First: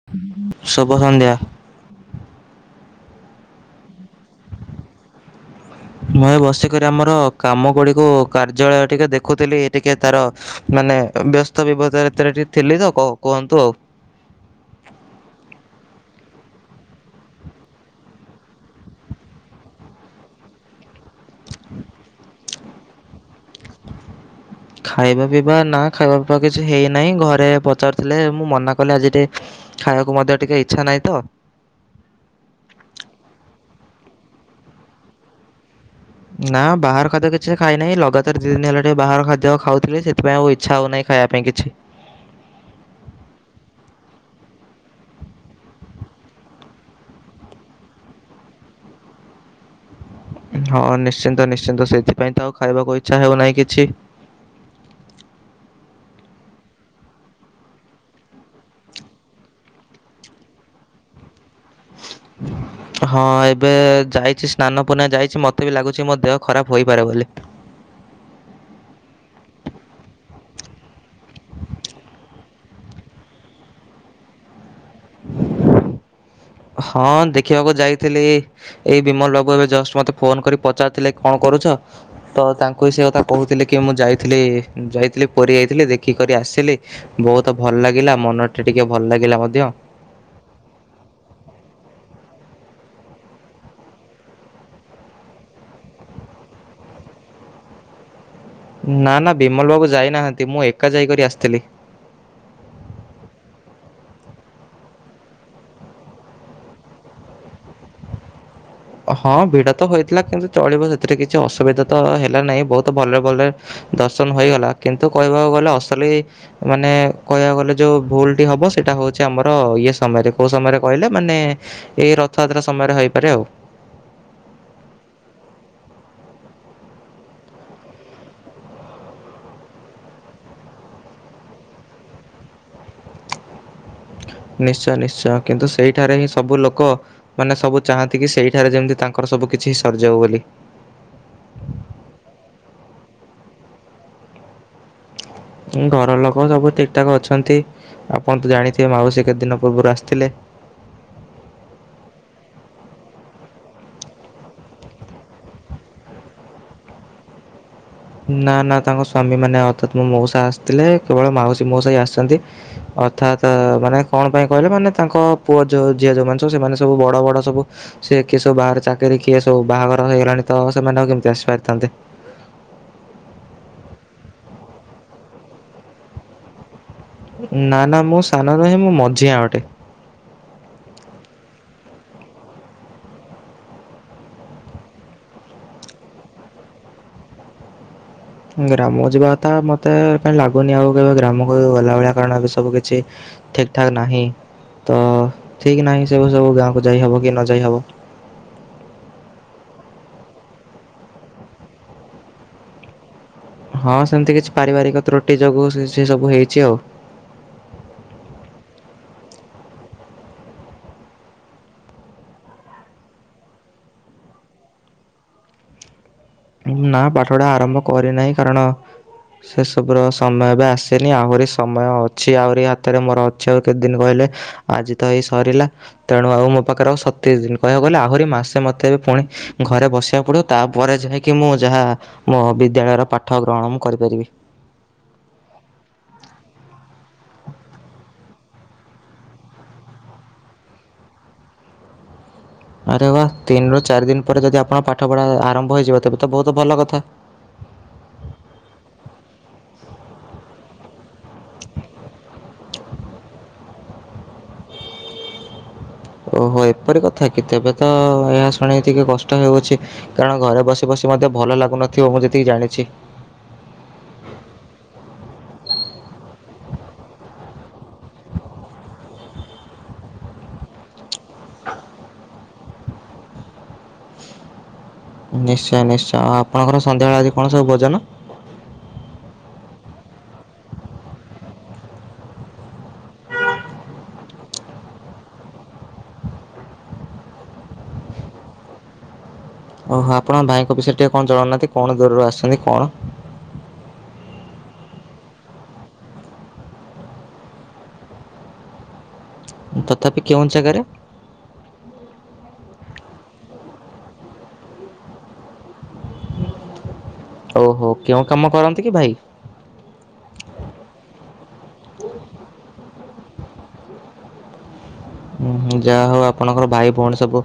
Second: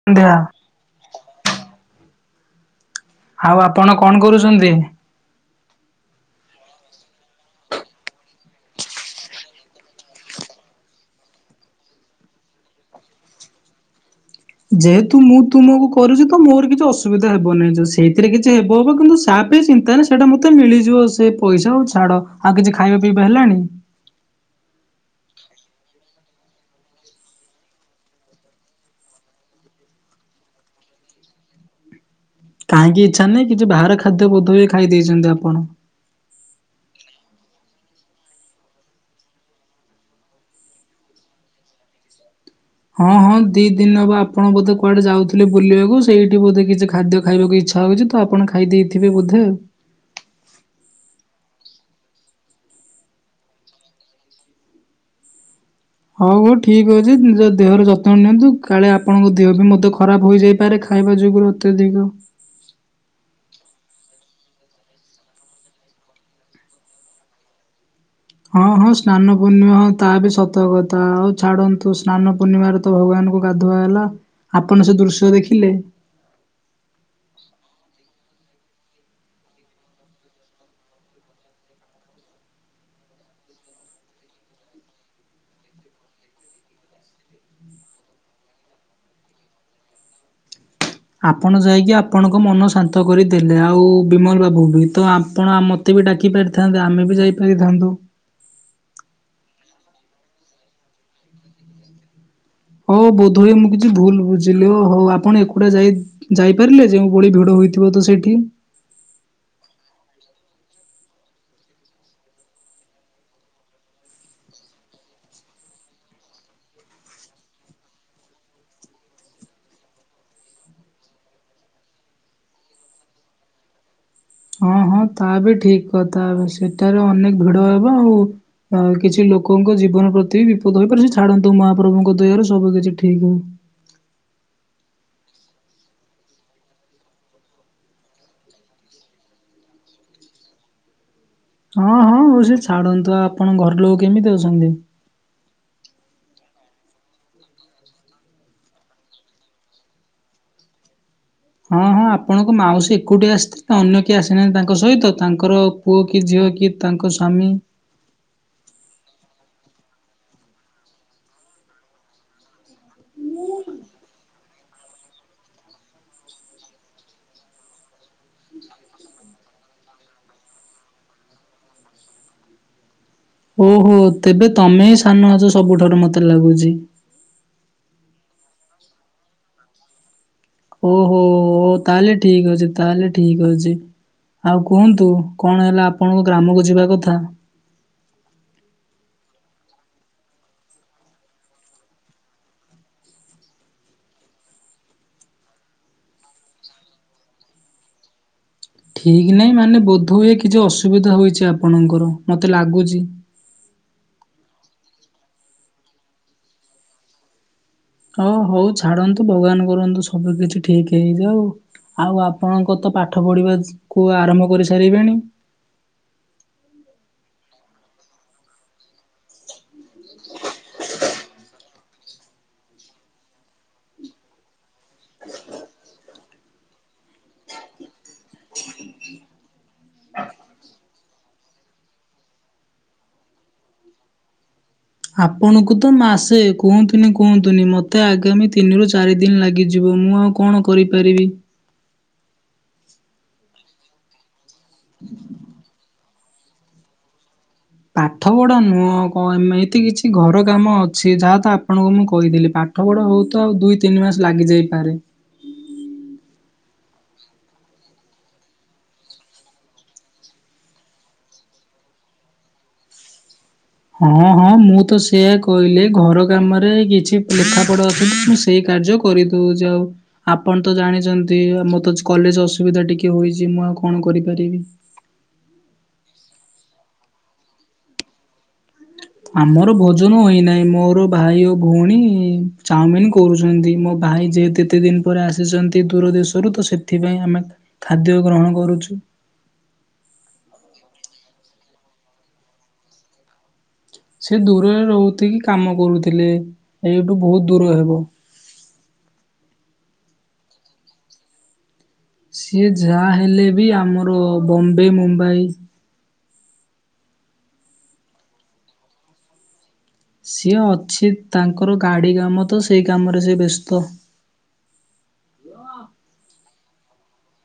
[unintelligible] ଶୁଭ ସନ୍ଧ୍ୟା! ଆଉ ଆପଣ କଣ କରୁଛନ୍ତି? ମୁଁ ଏ ବସିକରି ଆମର କାମଗୁଡିକୁ କାର୍ଯ୍ୟାଳୟ ଟିକେ ଦେଖୁଥିଲି ଟିକେ ତାର ମାନେ ବ୍ୟସ୍ତବିବ୍ରତ ଭିତରେ ଟିକେ ଥିଲି ତ, କ କୁହନ୍ତୁ ଆଉ। ଯେହେତୁ ମୁଁ ତୁମକୁ କରୁଛି ତ ମୋର କିଛି ଅସୁବିଧା ହେବ ନାହିଁ। ସେଇଥିରେ କିଛି ହେବ ହେବ କିନ୍ତୁ ସା ଚିନ୍ତା ନାହିଁ। ସେଇଟା ମୋତେ ମିଳିଯିବ ସେ ପଇସା। ଆଉ ଛାଡ ଆଉ କିଛି ଖାଇବା ପିଇବା ହେଲାଣି? ଖାଇବା ପିଇବା, ନା ଖାଇବା ପିଇବା କିଛି ହେଇନାହିଁ। ଘରେ ପଚାରୁଥିଲେ। ମୁଁ ମନା କଲି ଆଜି ଟିକେ ଖାଇବାକୁ ମୋତେ ଟିକେ ଇଚ୍ଛା ନାହିଁ ତ। କାହିଁକି ଇଚ୍ଛା ନାହିଁ। କିଛି ବାହାର ଖାଦ୍ୟ ବୋଧେ ହୁଏ ଖାଇ ଦେଇଛନ୍ତି ଆପଣ। ନା ବାହାର ଖାଦ୍ୟ କିଛି ଖାଇନାହିଁ। ଲଗାତାର ଦିଇଦିନ ହେଲା ଟିକେ ବାହାର ଖାଦ୍ୟ ଖାଉଥିଲି। ସେଥିପାଇଁ ଆଉ ଇଚ୍ଛା ହେଉନାହିଁ। ଖାଇବା ପାଇଁ କିଛି। ହଁ, ହଁ ଦିଇଦିନ ହବ ଆପଣ ବୋଧେ କୁଆଡେ ଯାଉଥିଲେ ବୁଲିବାକୁ। ସେଇଠି ବୋଧେ କିଛି ଖାଦ୍ୟ ଖାଇବାକୁ ଇଚ୍ଛା ଲାଗୁଛି। ତ ଆପଣ ଖାଇ ଦେଇଥିବେ ବୋଧେ ଆଉ। ହଁ, ନିଶ୍ଚିନ୍ତ, ନିଶ୍ଚିନ୍ତ ସେଇଥିପାଇଁ ତ ଆଉ ଖାଇବାକୁ ଇଚ୍ଛା ହେଉନାହିଁ କିଛି। ହଉ ହଉ ଠିକ୍ ଅଛି। ନିଜ ଦେହର ଯତ୍ନ ନିଅନ୍ତୁ କାଳେ ଆପଣଙ୍କ ଦେହ ବି ମଧ୍ୟ ଖରାପ ହୋଇଯାଇପାରେ ଖାଇବା ଯୋଗୁଁ। ଅତ୍ୟଧିକ। ହଁ, ଏବେ ଯାଇଛି ସ୍ନାନ ପୂର୍ଣ୍ଣିମା ଯାଇଛି। ମୋତେ ବି ଲାଗୁଛି ମୋ ଦେହ ଖରାପ ହୋଇପାରେ ବୋଲି। ହଁ, ହଁ ସ୍ନାନ ପୂର୍ଣ୍ଣିମା। ହଁ ତାହା ବି ସତକଥା। ଆଉ ଛାଡନ୍ତୁ ସ୍ନାନ ପୂର୍ଣ୍ଣିମାର ତ ଭଗବାନଙ୍କୁ ଗାଧୁଆ ହେଲା। ଆପଣ ସେ ଦୃଶ୍ୟ ଦେଖିଲେ। ହଁ ଦେଖିବାକୁ ଯାଇଥିଲି। ଏଇ ବିମଲ ବାବୁ ଏବେ ଜଷ୍ଟ ମୋତେ ଫୋନ କରି ପଚାରୁଥିଲେ, କଣ କରୁଛ? ତ ତାଙ୍କୁ ସେ କଥା କହୁଥିଲି। କି ମୁଁ ଯାଇଥିଲି ପୁରି ଯାଇଥିଲି ଦେଖିକରି ଆସିଲି। ବହୁତ ଭଲ ଲାଗିଲା। ମନଟା ଟିକେ ଭଲ ଲାଗିଲା ମଧ୍ୟ। ଆପଣ ଯାଇକି ଆପଣଙ୍କ ମନ ଶାନ୍ତ କରିଦେଲେ। ଆଉ ବିମଲ ବାବୁ ବି ତ ଆପଣ ଆମ ମୋତେ ବି ଡାକିପାରିଥାନ୍ତେ ଆମେ ବି ଯାଇପାରିଥାନ୍ତୁ। ନା, ନା ବିମଲ ବାବୁ ଯାଇନାହାନ୍ତି। ମୁଁ ଏକା ଯାଇକରି ଆସିଥିଲି। ଓ ବୋଧହୁଏ ମୁଁ କିଛି ଭୁଲ ବୁଝିଲି ଓହୋ ଆପଣ ଏକୁଟିଆ ଯାଇ ଯାଇପାରିଲେ ଯେଉଁଭଳି ଭିଡ ହୋଇଥିବ ତ ସେଇଠି? ହଁ ଭିଡ଼ ତ ହୋଇଥିଲା କିନ୍ତୁ ଚଳିବ ସେଥିରେ କିଛି ଅସୁବିଧା ତ ହେଲା ନାହିଁ ବହୁତ ଭଲରେ ଭଲରେ ଦର୍ଶନ ହୋଇଗଲା କିନ୍ତୁ କହିବାକୁ ଗଲେ ଅସଲ ଏଇ ମାନେ କହିବାକୁ ଗଲେ ଯୋଉ ଭୁଲଟି ହେବ ସେଇଟା ହେଉଛି ଆମର ଇଏ ସମୟରେ କୋଉ ସମୟରେ କହିଲେ ମାନେ ଏଇ ରଥଯାତ୍ରା ସମୟରେ ହୋଇପାରେ ଆଉ। ହଁ ହଁ ତା ବି ଠିକ କଥା ସେଠାରେ ଅନେକ ଭିଡ ହବ ଆଉ ଆଉ କିଛି ଲୋକଙ୍କ ଜୀବନ ପ୍ରତି ବିପଦ ହେଇପାରେ। ସେ ଛାଡନ୍ତୁ ମହାପ୍ରଭୁଙ୍କ ଦୟାରେ ସବୁ କିଛି ଠିକ ହୁଏ। ନିଶ୍ଚୟ ନିଶ୍ଚୟ କିନ୍ତୁ ସେଇଠାରେ ହିଁ ସବୁ ଲୋକ ମାନେ ସବୁ ଚାହାଁନ୍ତି କି ସେଇଠାରେ ଯେମିତି ତାଙ୍କର ସବୁ କିଛି ସରିଯାଉ ବୋଲି। ହଁ ହଁ ହଉ ସେ ଛାଡ଼ନ୍ତୁ ଆପଣ ଘର ଲୋକ କେମିତି ଅଛନ୍ତି? ହଁ ଘର ଲୋକ ସବୁ ଠିକ ଠାକ ଅଛନ୍ତି ଆପଣ ତ ଜାଣିଥିବେ ମାଉସୀ କେତେ ଦିନ ପୂର୍ବରୁ ଆସିଥିଲେ। ହଁ ହଁ ଆପଣଙ୍କ ମାଉସୀ ଏକୁଟିିଆ ଆସିଥିଲେ ଅନ୍ୟ କିଏ ଆସିନାହାନ୍ତି ତାଙ୍କ ସହିତ ତାଙ୍କର ପୁଅ କି ଝିଅ କି ତାଙ୍କ ସ୍ୱାମୀ? ନା ନା ତାଙ୍କ ସ୍ଵାମୀ ମାନେ ଅର୍ଥାତ ମୋ ମଉସା ଆସିଥିଲେ କେବଳ ମାଉସୀ ମଉସା ଆସିଛନ୍ତି। ଅର୍ଥାତ ମାନେ କଣ ପାଇଁ କହିଲେ ମାନେ ତାଙ୍କ ପୁଅ ଯୋଉ ଝିଅ ଯୋଉଁମାନେ ସବୁ ସେମାନେ ସବୁ ବଡ ବଡ ସବୁ ସିଏ କିଏ ସବୁ ବାହର ଚାକିରି କିଏ ସବୁ ବାହାଘର ହେଇଗଲାଣି ତ ସେମାନେ ଆଉ କେମିତି ଆସିପାରିଥାନ୍ତେ। ଓହୋ ତେବେ ତମେ ହିଁ ସାନ ଅଛ ସବୁଠାରୁ ମତେ ଲାଗୁଛି? ନା ନା ମୁଁ ସାନ ନହେଁ ମୁଁ ମଝିଆ ଅଟେ। ଓହୋ ତାହେଲେ ଠିକ ଅଛି। ତାହେଲେ ଠିକ ଅଛି। ଆଉ କୁହନ୍ତୁ କଣ ହେଲା ଆପଣଙ୍କ ଗ୍ରାମକୁ ଯିବା କଥା? ଗ୍ରାମ ଯିବା କଥା ମତେ କାଁ ଲାଗୁନି ଆଉ କେବେ ଗ୍ରାମକୁ ଗଲା ଭଳିଆ କାରଣ ବି ସବୁ କିିଛି ଠିକ ଠାକ ନାହିଁ ତ ଠିକ ନାହିଁ ସେବୁ ସବୁ ଗାଁକୁ ଯାଇହବ କି ନ ଯାଇ ହବ। ଠିକ ନାହିଁ ମାନେ ବୋଧ ହୁଏ କିଛି ଅସୁବିଧା ହେଛି ଆପଣଙ୍କର ମତେ ଲାଗୁଚି। ହଁ ସେମିତି କିଛି ପାରିବାରିକ ତ୍ରୁଟି ଯୋଗୁ ସେ ସବୁ ହେଇଛି ଆଉ। ଓ ହଉ ଛାଡନ୍ତୁ ଭଗବାନ କରନ୍ତୁ ସବୁ କିଛି ଠିକ ହେଇଯାଉ। ଆଉ ଆପଣଙ୍କ ତ ପାଠ ପଢ଼ିବାକୁୁ ଆରମ୍ଭ କରିସାରିବେଣି? ନା ପାଠପଢା ଆରମ୍ଭ କରିନାହିଁ କାରଣ ସେସବୁର ସମୟ ଏବେ ଆସେନି ଆହୁରି ସମୟ ଅଛି ଆହୁରି ହାତରେ ମୋର ଅଛି ଆଉ କେତେ ଦିନ କହିଲେ ଆଜି ତ ଏଇ ସରିଲା ତେଣୁ ଆଉ ମୋ ପାଖରେ ଆଉ ସତେଇଶ ଦିନ କହିବାକୁ ଗଲେ ଆହୁରି ମାସେ ମତେ ଏବେ ପୁଣି ଘରେ ବସିବାକୁ ପଡିବ ତାପରେ ଯାଇକି ମୁଁ ଯାହା ମୋ ବିଦ୍ୟାଳୟର ପାଠ ଗ୍ରହଣ ମୁଁ କରିପାରିବି। ଆପଣଙ୍କୁ ତ ମାସେ କୁହନ୍ତୁନି କୁହନ୍ତୁନି ମୋତେ ଆଗାମୀ ତିନିରୁ ଚାରି ଦିନ ଲାଗିଯିବ ମୁଁ ଆଉ କଣ କରିପାରିବି। ଆରେ ବା ତିନିରୁ ଚାରି ଦିନ ପରେ ଯଦି ଆପଣଙ୍କ ପାଠ ପଢ଼ା ଆରମ୍ଭ ହେଇଯିବ ତେବେ ତ ବହୁତ ଭଲ କଥା। ପାଠ ପଢା ନୁହଁ ଘଏତି କିଛି ଘର କାମ ଅଛି ଯାହା ତ ଆପଣଙ୍କୁ ମୁଁ କହିଦେଲି ପାଠ ପାଠପଢା ହଉ ତ ଆଉ ଦୁଇ ତିନି ମାସ ଲାଗିଯାଇପାରେ। ଓହୋ ଏପରି କଥା କି ତେବେ ତ ଏହା ଶୁଣି ଟିକେ କଷ୍ଟ ହେଉଛି କାରଣ ଘରେ ବସି ବସି ମଧ୍ୟ ଭଲ ଲାଗୁନଥିବ ମୁଁ ଯେତିକି ଜାଣିଛି। ହଁ ହଁ ମୁଁ ତ ସେଇଆ କହିଲି ଘର କାମରେ କିଛି ଲେଖାପଢ଼ା ଅଛି [inaudible] ମୁଁ ସେଇ କାର୍ଯ୍ୟ କରିଦଉ ଯାଉ ଆପଣ ତ ଜାଣିଛନ୍ତି ମତେ [unintelligible] କଲେଜ ଅସୁବିଧା ଟିକେ ହୋଇଛି ମୁଁ ଆଉ କଣ କରିପାରିବି। ନିଶ୍ଚୟ ନିଶ୍ଚୟ ଆଉ ଆପଣଙ୍କର ସନ୍ଧ୍ୟାବେଳେ ଆଜି କଣ ସବୁ ଭୋଜନ? [unintelligible] ଆମର ଭୋଜନ ହୋଇନାହିଁ ମୋର ଭାଇ ଓ ଭଉଣୀ ଚାଉମିିନ କରୁଛନ୍ତି। ମୋ ଭାଇ ଯେହେତୁ ଏତେ ଦିନ ପରେ ଆସିଛନ୍ତି ଦୂର ଦେଶରୁ ତ ସେଥିପାଇଁ ଆମେ ଖାଦ୍ୟ ଗ୍ରହଣ କରୁଛୁ। ଓହୋ ଆପଣ ଭାଇଙ୍କ ବିଷୟରେ ଟିକେ କଣ ଜଣଉନାହାନ୍ତି କଣ ଦୂରରୁ ଆସଛନ୍ତି କଣ। ସେ ଦୂରରେ ରହୁଥିଲେ କାମ କରୁଥିଲେ କାମ କରୁଥିଲେ ଏଇଠୁ ବହୁତ ଦୂର ହେବ। ତଥାପି କେଉଁ ଜାଗାରେ? ସିଏ ଯାହା ହେଲେ ବି ଆମର ବମ୍ବେ, ମୁମ୍ବାଇ। ଓହୋ କେଉଁ କାମ କରନ୍ତି କି ଭାଇ? ସିଏ ଅଛି ତାଙ୍କର ଗାଡି କାମ ତ ସେଇ କାମରେ ସିଏ ବେସ୍ତ। ହୁଁ ଯାହା ହଉ ଆପଣଙ୍କର ଭାଇ, ଭଉଣୀ ସବୁ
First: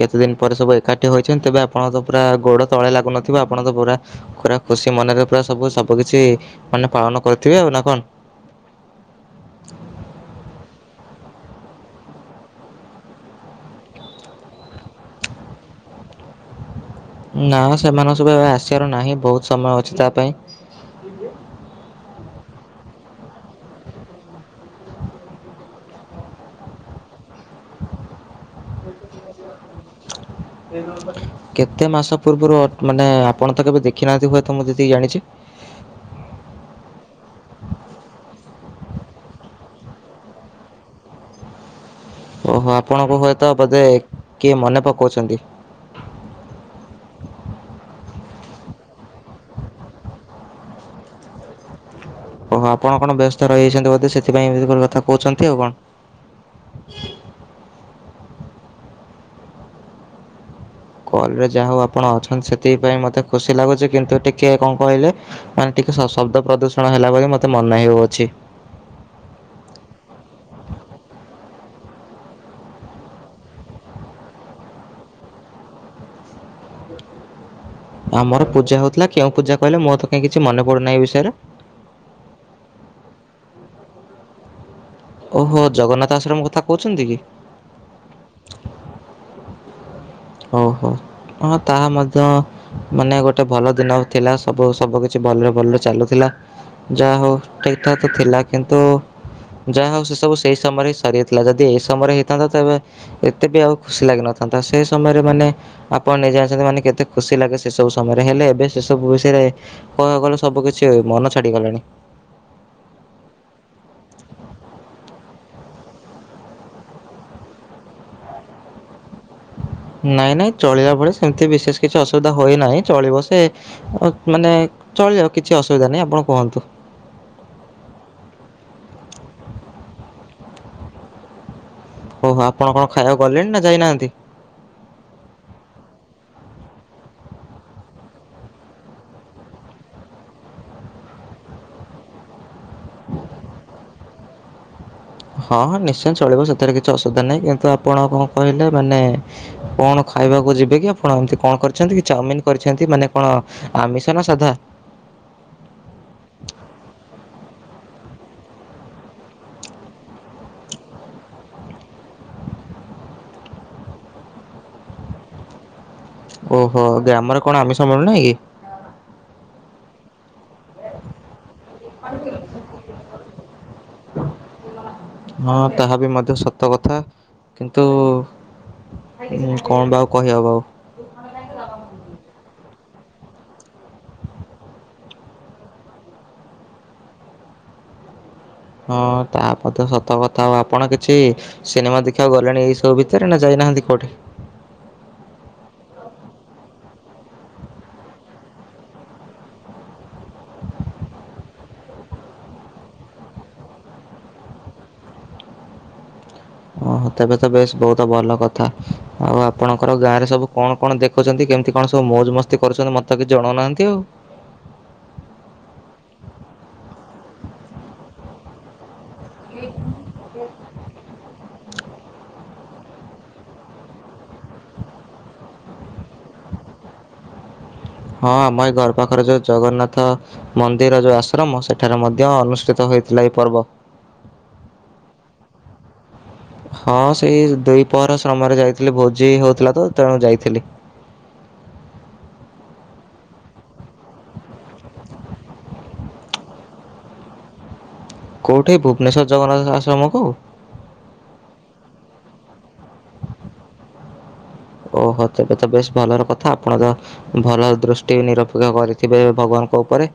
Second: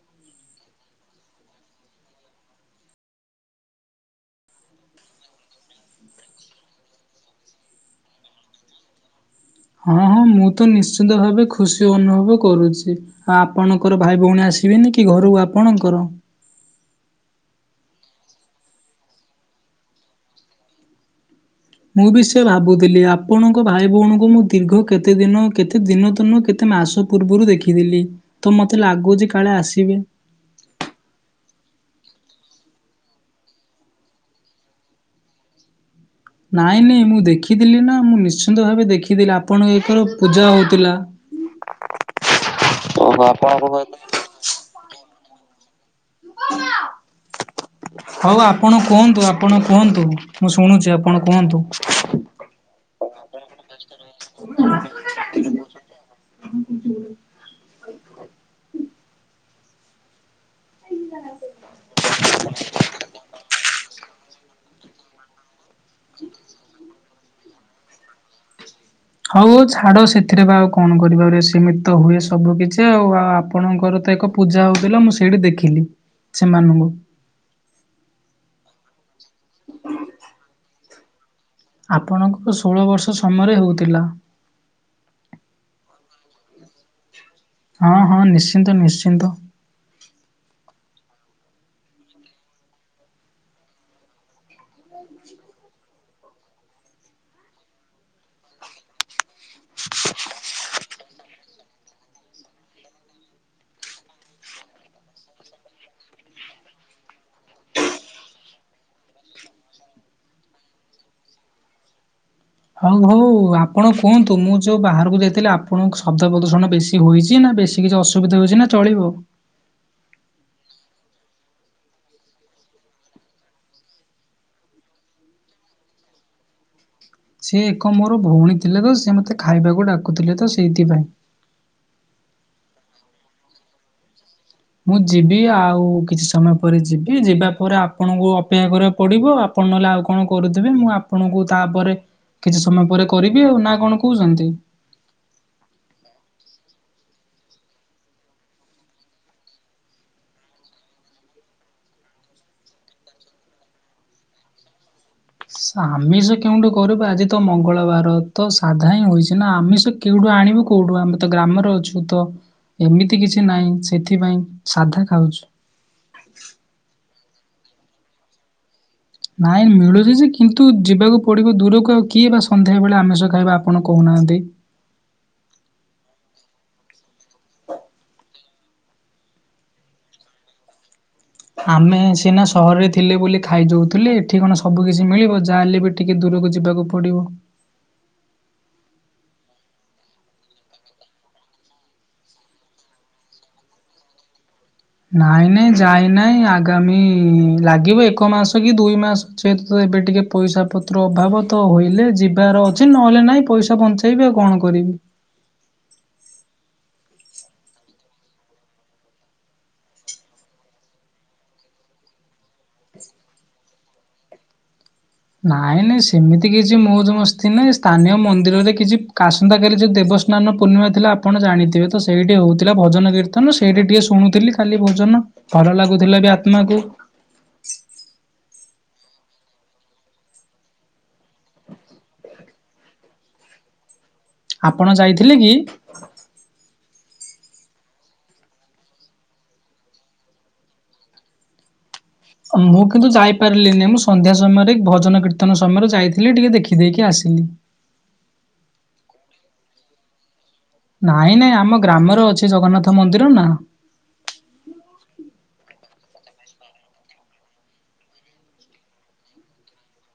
କେତେ ଦିନ ପରେ ସବୁ ଏକାଠି ହୋଇଚନ୍ତି ତେବେ ଆପଣ ତ ପୁରା ଗୋଡ ତଳେ ଲାଗୁନଥିବ ଆପଣ ତ ପୁରା ପୁରା ଖୁସି ମନରେ ପୁରା ସବୁ ସବୁ କିିଛି ମାନେ ପାଳନ କରିଥିବେ ଆଉ ନା କଣ? ହଁ ହଁ ମୁଁ ତ ନିଶ୍ଚିନ୍ତ ଭାବେ ଖୁସି ଅନୁଭବ କରୁଛି। ଆପଣଙ୍କର ଭାଇ, ଭଉଣୀ ଆସିବେନି କି ଘରୁକୁ ଆପଣଙ୍କର? ନା ସେମାନେ ସବୁ ଏବେ ଆସିବାର ନାହିଁ ବହୁତ ସମୟ ଅଛି ତା ପାଇଁ। କିଏ? ମୁଁ ବି ସେଆ ଭାବୁଥିଲି ଆପଣଙ୍କ ଭାଇ ଭଉଣୀଙ୍କୁ ମୁଁ ଦୀର୍ଘ କେତେ ଦିନ କେତେ ଦିନ ତ ନୁହଁ କେତେ ମାସ ପୂର୍ବରୁ ଦେଖିଥିଲି ତ ମତେ ଲାଗୁଚି କାଳେ ଆସିବି? କେତେ ମାସ ପୂର୍ବରୁ ମାନେ ଆପଣ ତ କେବେ ଦେଖିନାହାନ୍ତି ହୁଏତ ମୁଁ ଯେତିକି ଜାଣିଛି? ନାଇଁ ନାଇଁ ମୁଁ ଦେଖିଥିଲି ନା ମୁଁ ନିଶ୍ଚିନ୍ତ ଭାବେ ଦେଖିଦି ଥିଲି ଆପଣଙ୍କ ଏକର ପୂଜା ହଉଥିଲା। ହ [unintelligible] ଓହୋ ଆପଣଙ୍କ ହୁଏତ ବୋଧେ କିଏ ମନେ ପକାଉଛନ୍ତି? ତୁ କସ [unintelligible] ହଉ ଆପଣ କୁହନ୍ତୁ ଆପଣ କୁହନ୍ତୁ ମୁଁ ଶୁଣୁଚି ଆପଣ କୁହନ୍ତୁ। ଓହୋ ଆପଣ କଣ ବ୍ୟସ୍ତ ରହିଯାଇଛନ୍ତି ବୋଧେ ସେଥିପାଇଁ ଏମତି କଥା କହୁଛନ୍ତି ଆଉ କଣ। କଲ ରେ ଯାହା ହଉ ଆପଣ ଅଛନ୍ତି ସେଥିପାଇଁ ମତେ ଖୁସି ଲାଗୁଚି କିନ୍ତୁ ଟିକେ କଣ କହିଲେ ମାନେ? ଟିକେ ସ ଶବ୍ଦ ପ୍ରଦୂଷଣ ହେଲା ବୋଲେ ମୋତେ ମନାେ ହେଉଅଛି। ହଉ ଛାଡ ସେଥିରେ ବା ଆଉ କଣ କରିବା ସୀମିତ ହୁଏ ସବୁ କିଛି ଆଉ ଆଉ ଆପଣଙ୍କର ତ ଏକ ପୂଜା ହଉଥିଲା ମୁଁ ସେଇଠି ଦେଖିଲି ସେମାନଙ୍କୁ। ଆମର ପୂଜା ହଉଥିଲା କେଉଁ ପୂଜା କହିଲେ ମୋରତ କାଇଁ କିଛି ମେ ପଡୁ ନାହିଁ ଏଇ ବିଷୟରେ। ଆପଣଙ୍କୁ ତ ଷୋହଳ ବର୍ଷ ସମୟରେ ହୋଉଥିଲା। ଓହୋ ଜଗନ୍ନାଥ ଆଶ୍ରମ କଥା କହୁଛନ୍ତି କି? ହଁ ହଁ ନିଶ୍ଚିନ୍ତ ନିଶ୍ଚିନ୍ତ। ଓହୋ ହ ତାହା ମଧ୍ୟ ମାନେ ଗୋଟେ ଭଲ ଦିନ ଆଉ ଥିଲା ସବୁ ସବୁ କିଛି ଭଲରେ ଭଲରେ ଚାଲୁଥିଲା। ଯାହା ହଉ ଠିକ ଠାକ୍ ଥିଲା କିନ୍ତୁ? ଯାହା ହଉ ସେ ସବୁ ସେଇ ସମୟରେ ସରିଯାଇଥିଲା ଯଦି ଏଇ ସମୟରେ ହେଇଥାନ୍ତା ତେବେ ଏତେ ବି ଆଉ ଖୁସି ଲାଗିନଥାନ୍ତା ସେ ତମେରେ ମାନେ ଆପଣ ନିଜେ ଆଣିଛନ୍ତି ମାନେ କେତେ ଖୁସି ଲାଗେ ସେ ସବୁ ସମୟରେ ହେଲେ ଏବେ ସେସବୁ ବିଷୟରେ କଣ କହିଲୁ ସବୁ କିଛି ମନ ଛାଡିଗଲାଣି। ହଉ ହଉ ଆପଣ କୁହନ୍ତୁ ମୁଁ ଯୋଉ ବାହାରକୁ ଯାଇଥିଲି ଆପଣଙ୍କୁ ଶବ୍ଦ ପ୍ରଦୂଷଣ ବେଶୀ ଏମିତି ହୋଇଇଚି ନା ବେଶୀ କିଛି ଅସୁବିଧା ହଉଚି ନା ଚଳିବ? ନାଇଁ ନାଇଁ ଚଳିଲା ଭଲି ସେମିତି ବିଶେଷ କିଛି ଅସୁବିଧା ହୋଇନାହିଁ ଚଳିବ ସେ ମାନେ ଚଳିବ କିଛି ଅସୁବିଧା ନାହିଁ ଆପଣ କୁହନ୍ତୁ। ସେ ଏକ ମୋର ଭଉଣୀ ଥିଲେ ତ ସେ ମତେ ଖାଇବାକୁ ଡାକୁଥିଲେ ତ ସେଇଥିପାଇଁ। ହୋଉ ଆପଣ କଣ ଖାଇବାକୁ ଗଲେଣି ନା ଯାଇନାହାନ୍ତି? ମୁଁ ଯିବି ଆଉ କିଛି ସମୟ ପରେ ଯିବି ଯିବା ପରେ ଆପଣଙ୍କୁ ଅପେକ୍ଷା କରିବାକୁ ପଡିବ। ଆପଣ ନହେଲେ ଆଉ କଣ କରୁଥିବେ ମୁଁ ଆପଣଙ୍କୁ ତାପରେ କିଛି ସମୟ ପରେ କରିବି ଆଉ ନା କଣ କହୁଛନ୍ତି? ହଁ ହଁ ନିଶ୍ଚୟ ଚଳିବ ସେଥିରେ କିଛି ଅସୁବିଧା ନାହିଁ କିନ୍ତୁ ଆପଣ କଣ କହିଲେ ମାନେ କଣ ଖାଇବାକୁ ଯିବେ କି ଆପଣ ଏମତି କଣ କରିଛନ୍ତି କି ଚାଉମିିନ କରିଛନ୍ତି ମାନେ କଣ ଆମିଷ ନା ସାଧା? ଆମିଷ କେଉଠୁ କରିବ ଆଜି ତ ମଙ୍ଗଳବାର ତ ସାଧା ହିଁ ହୋଇଛି ନା ଆମିଷ କେଉଠୁ ଆଣିବୁ କୋଉଠୁ ଆମେ ତ ଗ୍ରାମରେ ଅଛୁ ତ। ଏମିତି କିଛି ନାହିଁ ସେଥିପାଇଁ ସାଧା ଖାଉଛୁ। ଓହୋ ଗ୍ରାମର କଣ ଆମିଷ ମିଳୁ ନାହିଁ କି? ନାଇଁ ମିଳୁଛି ଯେ କିନ୍ତୁ ଯିବାକୁ ପଡିବ ଦୂରକୁ ଆଉ କିଏ ବା ସନ୍ଧ୍ୟାବେଳେ ଆମିଷ ଖାଇବା ଆପଣ କହୁନାହାନ୍ତି? ହଁ ତାହା ବି ମଧ୍ୟ ସତ କଥା। କିନ୍ତୁ ହୁଁ କଣ ବା ଆଉ କହିହେବ ଆଉ। ଆମେ ସିନା ସହରରେ ଥିଲେ ବୋଲି ଖାଇଯାଉଥିଲେ ଏଠି କଣ ସବୁ କିିଛି ମିଳିବ ଯାହା ହେଲେ ବି ଟିକେ ଦୂରକୁ ଯିବାକୁ ପଡିବ। ହଁ ତା ପଥ ସତ କଥା ଆଉ ଆପଣ କିଛି ସିନେମା ଦେଖିବାକୁ ଗଲେଣି ଏଇ ସବୁ ଭିତରେ ନା ଯାଇନାହାନ୍ତି କୋଉଠି? ନାଇଁ ନାଇଁ ଯାଇ ନହିଁ ଆଗାମୀ ଲାଗିବ ଏକ ମାସ କି ଦୁଇ ମାସ ଯେହେତୁ ତ ଏବେ ଟିକେ ପଇସା ପତ୍ର ଅଭାବ ତ ହେଲେ ଯିବାର ଅଛି ନହେଲେ ନାଇଁ ପଇସା ବଞ୍ଚେଇ [unintelligible] କଣ କରିବି। ଓହୋ ତେବେ ତ ବେଶ ବହୁତ ଭଲ କଥା। ଆଉ ଆପଣଙ୍କର ଗାଁରେ ସବୁ କଣ କଣ ଦେଖୁଛନ୍ତି କେମିତି କଣ ସବୁ ମୌଜ ମସ୍ତି କରୁଛନ୍ତି? ମତେ କିଛି ଜଣାଉନାହାନ୍ତି ଆଉ? ନାଇଁ ନାଇଁ ସେମିତି କିଛି ମୌଜ ମସ୍ତି ନାହିଁ ସ୍ଥାନୀୟ ମନ୍ଦିରରେ କିଛି [unintelligible] ଆସନ୍ତାକାଲି ଯଉ ଦେବସ୍ନାନ ପୂର୍ଣିମା ଥିଲା ଆପଣ ଜାଣିଥିବେ ତ ସେଇଠି ହଉଥିଲା ଭଜନ କୀର୍ତ୍ତନ ସେଇଠି ଟିକେ ଶୁଣୁଥିଲି ଖାଲି ଭୋଜନ ଭଲ ଲାଗୁଥିଲା ବି ଆତ୍ମା କୁ। ହଁ ଆମ ଏ ଘର ପାଖରେ ଯୋଉ ଜଗନ୍ନାଥ ମନ୍ଦିର ଯୋଉ ଆଶ୍ରମ ସେଠାରେ ମଧ୍ୟ ଅନୁଷ୍ଠିତ ହେଇଥିଲା ଏଇ ପର୍ବ। ଆପଣ ଯାଇଥିଲେ କି? ହଁ ସେଇ ଦୁଇ ପହର ଶ୍ରମରେ ଯାଇଥିଲି ଭୋଜି ହଉଥିଲା ତ ତେଣୁ ଯାଇଥିଲି। ମୁଁ କିନ୍ତୁ ଯାଇପାରିଲିନି ମୁଁ ସନ୍ଧ୍ୟା ସମୟରେ ଭଜନ କୀର୍ତ୍ତନ ସମୟରେ ଯାଇଥିଲି ଟିକେ ଦେଖିଦେଇକି ଆସିଲି। କେଉଁଠି ଭୁବନେଶ୍ୱର ଜଗନ୍ନାଥ ଆଶ୍ରମକୁ? ନାଇଁ ନାଇଁ ଆମ ଗ୍ରାମରେ ଅଛି ଜଗନ୍ନାଥ ମନ୍ଦିର ନା। ଓହୋ ତେବେ ତ ବେଷ୍ଟ ଭଲର କଥା ଆପଣର ଭଲ ଦୃଷ୍ଟି ନିରପେକ୍ଷ କରିଥିବେ ଭଗବାନଙ୍କ ଉପରେ?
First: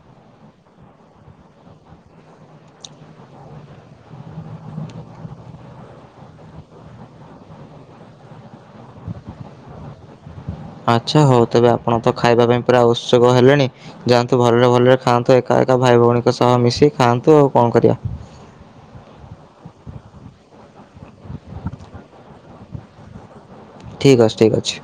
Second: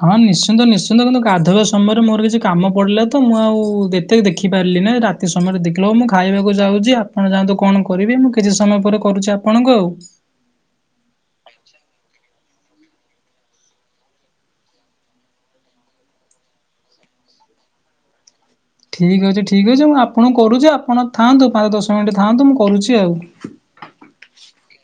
ହଁ ନିଶ୍ଚିନ୍ତ ନିଶ୍ଚିନ୍ତ କିନ୍ତୁ ଗାଧବା ସମୟରେ ମୋର କିଛି କାମ ପଡିଲା ତ ମୁଁ ଆଉ ଏତ ଦେଖିପାରିଲି ନାହିଁ ରାତି ସମୟରେ ଦେଖିଲବ ମୁଁ ଖାଇବାକୁ ଯାଉଛି ଆପଣ ଯାଆନ୍ତୁ କଣ କରିବି ମୁଁ କିଛି ସମୟ ପରେ କରୁଛି ଆପଣଙ୍କୁ ଆଉ। ଆଚ୍ଛା ହଉ ତେବେ ଆପଣ ତ ଖାଇବା ପାଇଁ ପୁରା [unintelligible] ହେଲେଣି। ଯାଆନ୍ତୁ ଭଲରେ ଭଲରେ ଖାଆନ୍ତୁ ଏକା ଏକା ଭାଇ ଭଉଣୀଙ୍କ ସହ ମିଶି ଖାଆନ୍ତୁ ଆଉ କଣ କରିବା। ଠିକ୍ ଅଛି ଠିକ୍ ଅଛି ମୁଁ ଆପଣ କରୁଛି ଆପଣ ଥାଆନ୍ତୁ ପାଞ୍ଚ ଦଶ ମିନିଟ୍ ଥାଆନ୍ତୁ ମୁଁ କରୁଛି ଆଉ। ଠିକ୍ ଅଛି ଠିକ୍ ଅଛି।